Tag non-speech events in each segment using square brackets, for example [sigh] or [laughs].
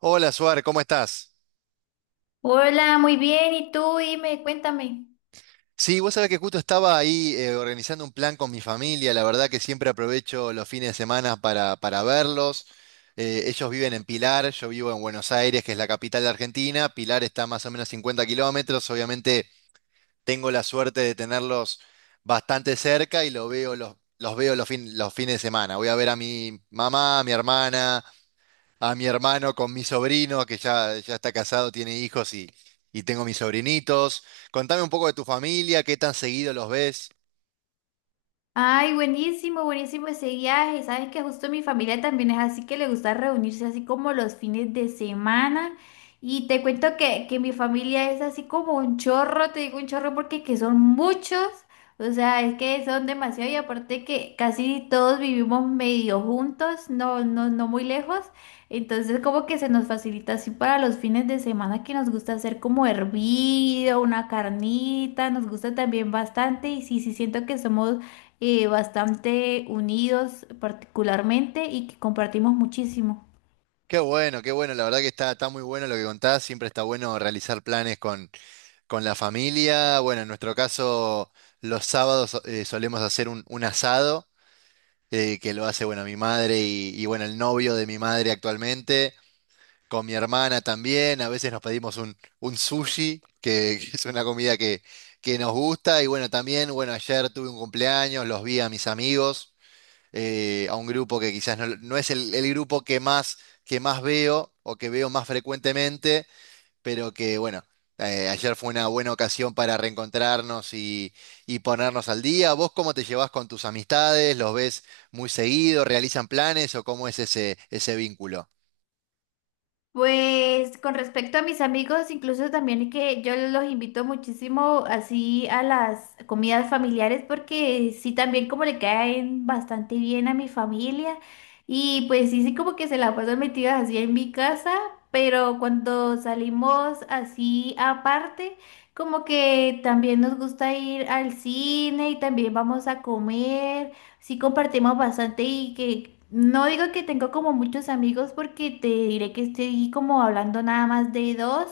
Hola, Suar, ¿cómo estás? Hola, muy bien. ¿Y tú? Dime, cuéntame. Sí, vos sabés que justo estaba ahí organizando un plan con mi familia. La verdad que siempre aprovecho los fines de semana para verlos. Ellos viven en Pilar, yo vivo en Buenos Aires, que es la capital de Argentina. Pilar está más o menos 50 kilómetros. Obviamente tengo la suerte de tenerlos bastante cerca y lo veo, los veo los fines de semana. Voy a ver a mi mamá, a mi hermana, a mi hermano con mi sobrino, que ya está casado, tiene hijos y tengo mis sobrinitos. Contame un poco de tu familia, qué tan seguido los ves. Ay, buenísimo, buenísimo ese viaje. Sabes que justo mi familia también es así que le gusta reunirse así como los fines de semana. Y te cuento que mi familia es así como un chorro, te digo un chorro porque que son muchos. O sea, es que son demasiado y aparte que casi todos vivimos medio juntos, no, no, no muy lejos. Entonces como que se nos facilita así para los fines de semana que nos gusta hacer como hervido, una carnita, nos gusta también bastante y sí, sí siento que somos bastante unidos particularmente y que compartimos muchísimo. Qué bueno, la verdad que está muy bueno lo que contás, siempre está bueno realizar planes con la familia. Bueno, en nuestro caso, los sábados solemos hacer un asado, que lo hace, bueno, mi madre y, bueno, el novio de mi madre actualmente. Con mi hermana también, a veces nos pedimos un sushi, que, [laughs] que es una comida que nos gusta. Y bueno, también, bueno, ayer tuve un cumpleaños, los vi a mis amigos, a un grupo que quizás no, no es el grupo que más veo o que veo más frecuentemente, pero que bueno, ayer fue una buena ocasión para reencontrarnos y ponernos al día. ¿Vos cómo te llevás con tus amistades? ¿Los ves muy seguido? ¿Realizan planes o cómo es ese vínculo? Pues con respecto a mis amigos, incluso también que yo los invito muchísimo así a las comidas familiares porque sí también como le caen bastante bien a mi familia y pues sí, sí como que se la pasan metidas así en mi casa, pero cuando salimos así aparte, como que también nos gusta ir al cine y también vamos a comer. Sí compartimos bastante y que no digo que tengo como muchos amigos porque te diré que estoy como hablando nada más de dos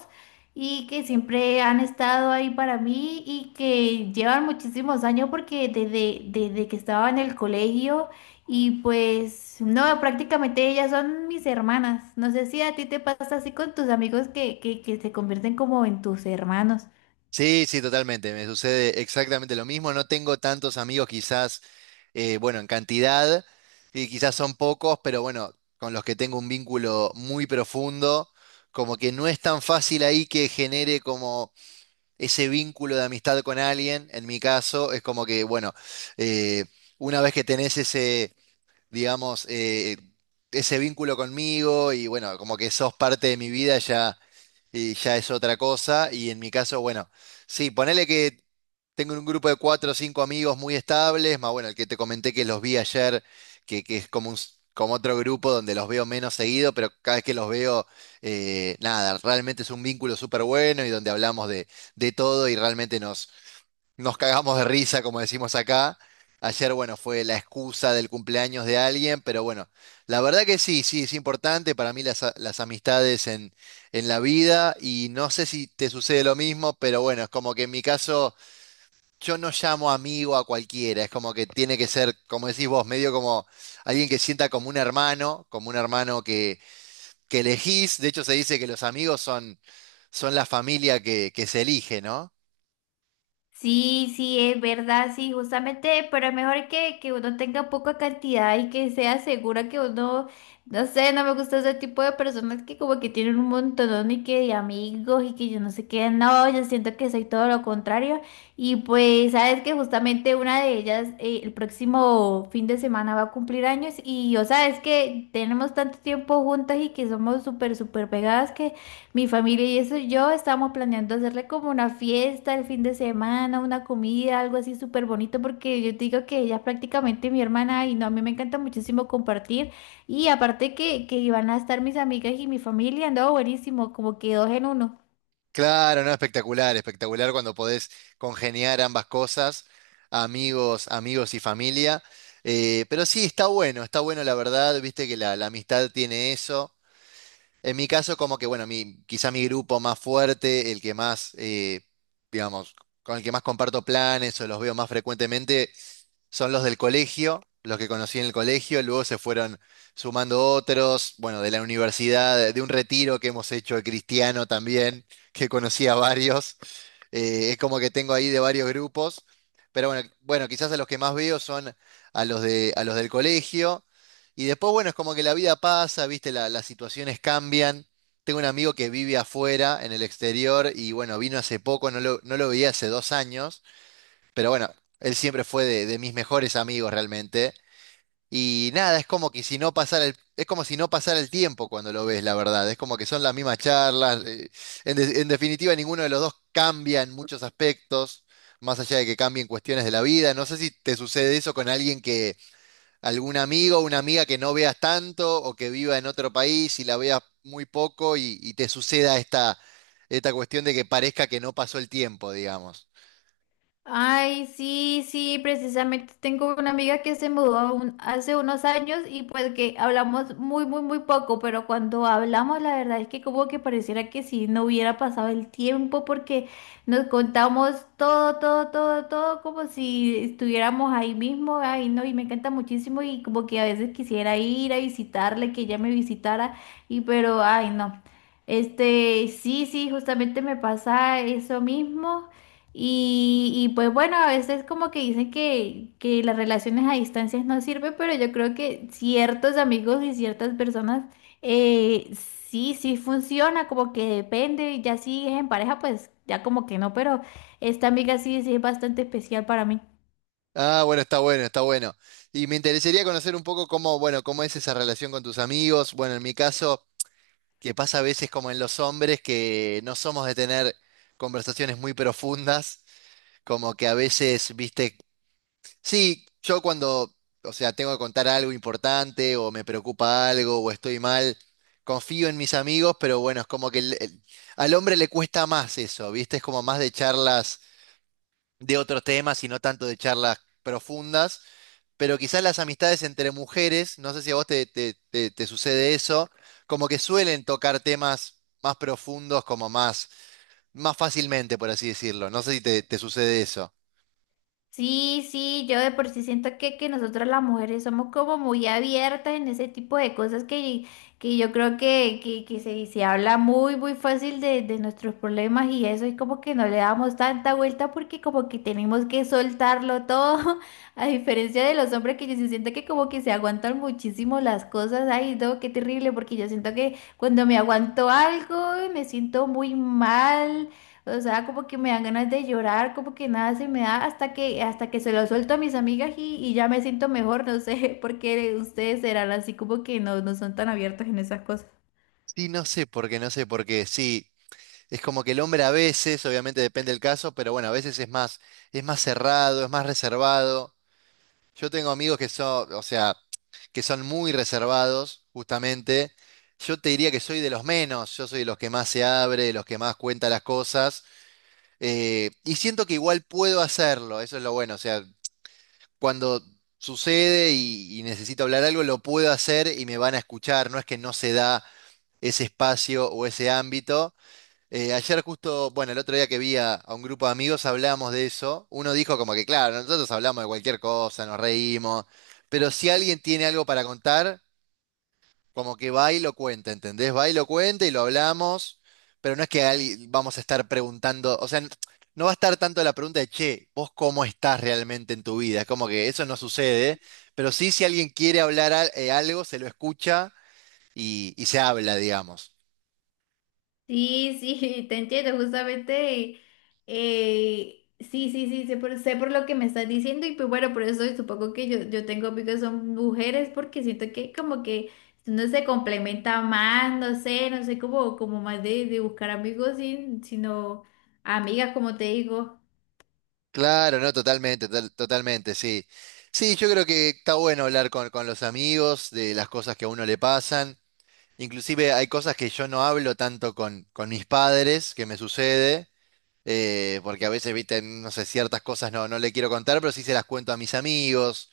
y que siempre han estado ahí para mí y que llevan muchísimos años porque desde que estaba en el colegio y pues no, prácticamente ellas son mis hermanas. No sé si a ti te pasa así con tus amigos que se convierten como en tus hermanos. Sí, sí, totalmente. Me sucede exactamente lo mismo. No tengo tantos amigos quizás, bueno, en cantidad, y quizás son pocos, pero bueno, con los que tengo un vínculo muy profundo, como que no es tan fácil ahí que genere como ese vínculo de amistad con alguien. En mi caso, es como que, bueno, eh, una vez que tenés ese, digamos, ese vínculo conmigo y bueno, como que sos parte de mi vida, y ya es otra cosa. Y en mi caso, bueno, sí, ponele que tengo un grupo de 4 o 5 amigos muy estables, más bueno, el que te comenté que los vi ayer, que es como como otro grupo donde los veo menos seguido, pero cada vez que los veo, nada, realmente es un vínculo súper bueno y donde hablamos de todo y realmente nos, nos cagamos de risa, como decimos acá. Ayer, bueno, fue la excusa del cumpleaños de alguien, pero bueno, la verdad que sí, sí, es importante para mí las amistades en la vida y no sé si te sucede lo mismo, pero bueno, es como que en mi caso yo no llamo amigo a cualquiera, es como que tiene que ser, como decís vos, medio como alguien que sienta como un hermano que elegís. De hecho, se dice que los amigos son, son la familia que se elige, ¿no? Sí, sí, es verdad, sí, justamente, pero es mejor que uno tenga poca cantidad y que sea segura que uno, no sé, no me gusta ese tipo de personas que como que tienen un montón y que de amigos y que yo no sé qué, no, yo siento que soy todo lo contrario y pues sabes que justamente una de ellas el próximo fin de semana va a cumplir años y yo sabes que tenemos tanto tiempo juntas y que somos súper, súper pegadas mi familia y eso, yo estábamos planeando hacerle como una fiesta el fin de semana, una comida, algo así súper bonito, porque yo te digo que ella es prácticamente mi hermana y no, a mí me encanta muchísimo compartir. Y aparte que iban a estar mis amigas y mi familia, andaba buenísimo, como que dos en uno. Claro, no, espectacular, espectacular cuando podés congeniar ambas cosas, amigos, amigos y familia. Pero sí, está bueno la verdad, viste que la amistad tiene eso. En mi caso, como que, bueno, mi, quizá mi grupo más fuerte, el que más, digamos, con el que más comparto planes o los veo más frecuentemente, son los del colegio, los que conocí en el colegio, luego se fueron sumando otros, bueno, de la universidad, de un retiro que hemos hecho de cristiano también, [laughs] que conocí a varios. Es como que tengo ahí de varios grupos, pero bueno, quizás a los que más veo son a los del colegio. Y después, bueno, es como que la vida pasa, viste, las situaciones cambian. Tengo un amigo que vive afuera, en el exterior, y bueno, vino hace poco, no lo veía hace 2 años, pero bueno, él siempre fue de mis mejores amigos realmente. Y nada, es como que si no pasara el, es como si no pasara el tiempo cuando lo ves, la verdad. Es como que son las mismas charlas. En definitiva, ninguno de los dos cambia en muchos aspectos, más allá de que cambien cuestiones de la vida. No sé si te sucede eso con alguien que, algún amigo o una amiga que no veas tanto o que viva en otro país y la veas muy poco y te suceda esta cuestión de que parezca que no pasó el tiempo, digamos. Ay, sí, sí, precisamente tengo una amiga que se mudó hace unos años y pues que hablamos muy, muy, muy poco, pero cuando hablamos la verdad es que como que pareciera que si no hubiera pasado el tiempo porque nos contamos todo, todo, todo, todo como si estuviéramos ahí mismo, ay, no, y me encanta muchísimo y como que a veces quisiera ir a visitarle, que ella me visitara y pero, ay, no. Este, sí, sí, justamente me pasa eso mismo. Pues bueno, a veces como que dicen que las relaciones a distancias no sirven, pero yo creo que ciertos amigos y ciertas personas eh, sí, sí funciona, como que depende, y ya si es en pareja, pues ya como que no, pero esta amiga sí, sí es bastante especial para mí. Ah, bueno, está bueno, está bueno. Y me interesaría conocer un poco cómo, bueno, cómo es esa relación con tus amigos. Bueno, en mi caso, que pasa a veces como en los hombres, que no somos de tener conversaciones muy profundas, como que a veces, viste, sí, yo cuando, o sea, tengo que contar algo importante o me preocupa algo o estoy mal, confío en mis amigos, pero bueno, es como que al hombre le cuesta más eso, viste, es como más de charlas de otros temas y no tanto de charlas profundas, pero quizás las amistades entre mujeres, no sé si a vos te, te sucede eso, como que suelen tocar temas más profundos, como más, más fácilmente, por así decirlo. No sé si te, te sucede eso. Sí, sí, yo de por sí siento que nosotras las mujeres somos como muy abiertas en ese tipo de cosas que yo creo que se, se habla muy, muy fácil de nuestros problemas y eso es como que no le damos tanta vuelta porque como que tenemos que soltarlo todo, [laughs] a diferencia de los hombres que yo sí siento que como que se aguantan muchísimo las cosas, ay, no, qué terrible, porque yo siento que cuando me aguanto algo me siento muy mal o sea, como que me dan ganas de llorar, como que nada se me da hasta que se lo suelto a mis amigas y ya me siento mejor, no sé, [laughs] porque ustedes serán así como que no, no son tan abiertos en esas cosas. Sí, no sé por qué, no sé por qué. Sí, es como que el hombre a veces, obviamente depende del caso, pero bueno, a veces es más cerrado, es más reservado. Yo tengo amigos que son, o sea, que son muy reservados, justamente. Yo te diría que soy de los menos, yo soy de los que más se abre, de los que más cuenta las cosas. Y siento que igual puedo hacerlo, eso es lo bueno. O sea, cuando sucede y necesito hablar algo, lo puedo hacer y me van a escuchar. No es que no se da ese espacio o ese ámbito. Ayer justo, bueno, el otro día que vi a un grupo de amigos hablábamos de eso. Uno dijo como que, claro, nosotros hablamos de cualquier cosa, nos reímos, pero si alguien tiene algo para contar, como que va y lo cuenta, ¿entendés? Va y lo cuenta y lo hablamos, pero no es que alguien vamos a estar preguntando, o sea, no va a estar tanto la pregunta de, che, ¿vos cómo estás realmente en tu vida? Es como que eso no sucede, pero sí si alguien quiere hablar algo, se lo escucha y se habla, digamos. Sí, sí, [laughs] te entiendo, justamente, sí, sí, sí, sé por lo que me estás diciendo y pues bueno, por eso supongo que yo tengo amigos que son mujeres porque siento que como que uno se complementa más, no sé, no sé, como, como más de buscar amigos, sino amigas, como te digo. Claro, no, totalmente, totalmente, sí. Sí, yo creo que está bueno hablar con los amigos de las cosas que a uno le pasan. Inclusive hay cosas que yo no hablo tanto con mis padres, que me sucede. Porque a veces, viste, no sé, ciertas cosas no, no le quiero contar, pero sí se las cuento a mis amigos.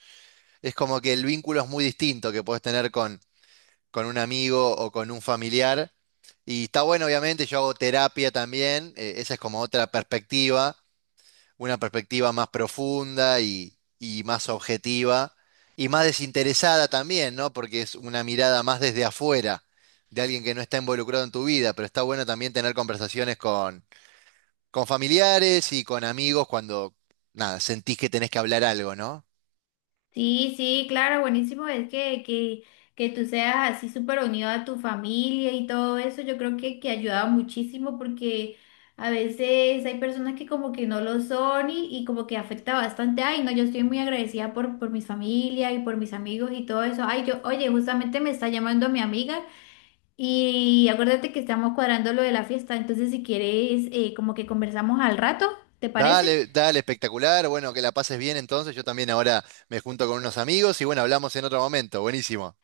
Es como que el vínculo es muy distinto que puedes tener con un amigo o con un familiar. Y está bueno, obviamente, yo hago terapia también, esa es como otra perspectiva, una perspectiva más profunda y más objetiva y más desinteresada también, ¿no? Porque es una mirada más desde afuera, de alguien que no está involucrado en tu vida, pero está bueno también tener conversaciones con familiares y con amigos cuando, nada, sentís que tenés que hablar algo, ¿no? Sí, sí, claro, buenísimo es que tú seas así súper unido a tu familia y todo eso, yo creo que ayuda muchísimo porque a veces hay personas que como que no lo son y como que afecta bastante. Ay, no, yo estoy muy agradecida por mi familia y por mis amigos y todo eso. Ay, yo, oye, justamente me está llamando mi amiga y acuérdate que estamos cuadrando lo de la fiesta, entonces si quieres como que conversamos al rato, ¿te parece? Dale, dale, espectacular. Bueno, que la pases bien entonces. Yo también ahora me junto con unos amigos y bueno, hablamos en otro momento. Buenísimo.